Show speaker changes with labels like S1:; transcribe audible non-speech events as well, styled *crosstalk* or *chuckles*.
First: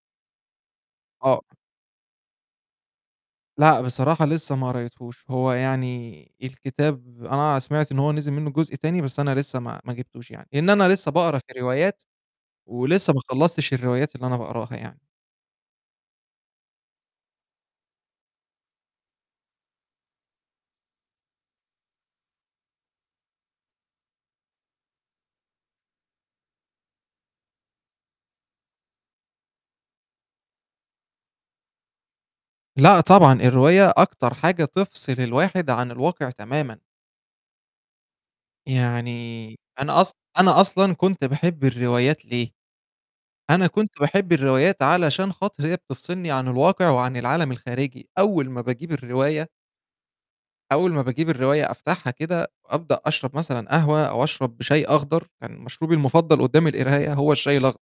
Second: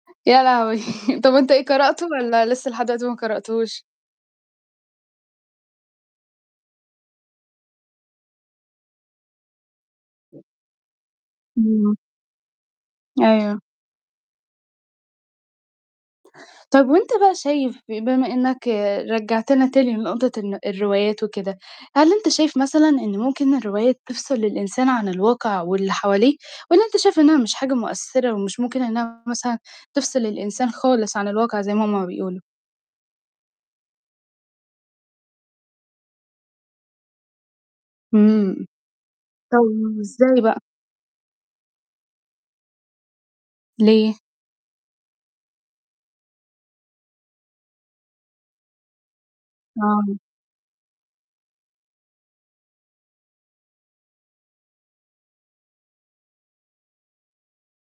S1: يا لهوي! *chuckles* طَب
S2: آه.
S1: أنت إيه قرأتُه؟ والَّا لسه لحد دلوقتي ما
S2: لأ،
S1: قرأتوش؟
S2: بصراحة لسه ما قريتهوش، هو يعني الكتاب أنا سمعت إن هو نزل منه جزء تاني، بس أنا لسه ما ما جِبتوش يعني لإن أنا لسه باقرا في
S1: امم.
S2: الروايات ولسه ما
S1: أيوه.
S2: خلّصتش الروايات اللي أنا باقراها يعني.
S1: طَب وأنت بقى شايف بما إنَّك رجِّعتنا تاني لنقطة الن الروايات وكده، هل أنت شايف مثلًا إن ممكن الروايات تفصِل الإنسان عن الواقع واللي حواليه؟ والَّا أنت شايف إنها مش حاجة مؤثّرة ومش ممكن إنها مثلًا تفصِل الإنسان خالص عن الواقع زي ما هُم بيقولوا؟
S2: لأ طبعًا، الرواية أكتر حاجة تفصِل الواحد عن الواقع تمامًا.
S1: امم،
S2: يعني
S1: طيب
S2: أنا أص
S1: إزاي بقى؟
S2: أنا أصلًا كنت باحب الروايات ليه؟ أنا كنت
S1: ليه؟
S2: باحب الروايات علشان خاطر هي بتفصِلني عن الواقع وعن العالم الخارجي، أول ما باجيب الرواية
S1: آه.
S2: أول ما باجيب الرواية أفتحها كده، وأبدأ أشرب مثلًا قهوة أو أشرب شاي أخضر، كان مشروبي المفضَّل قُدّام القراية، هو الشاي الأخض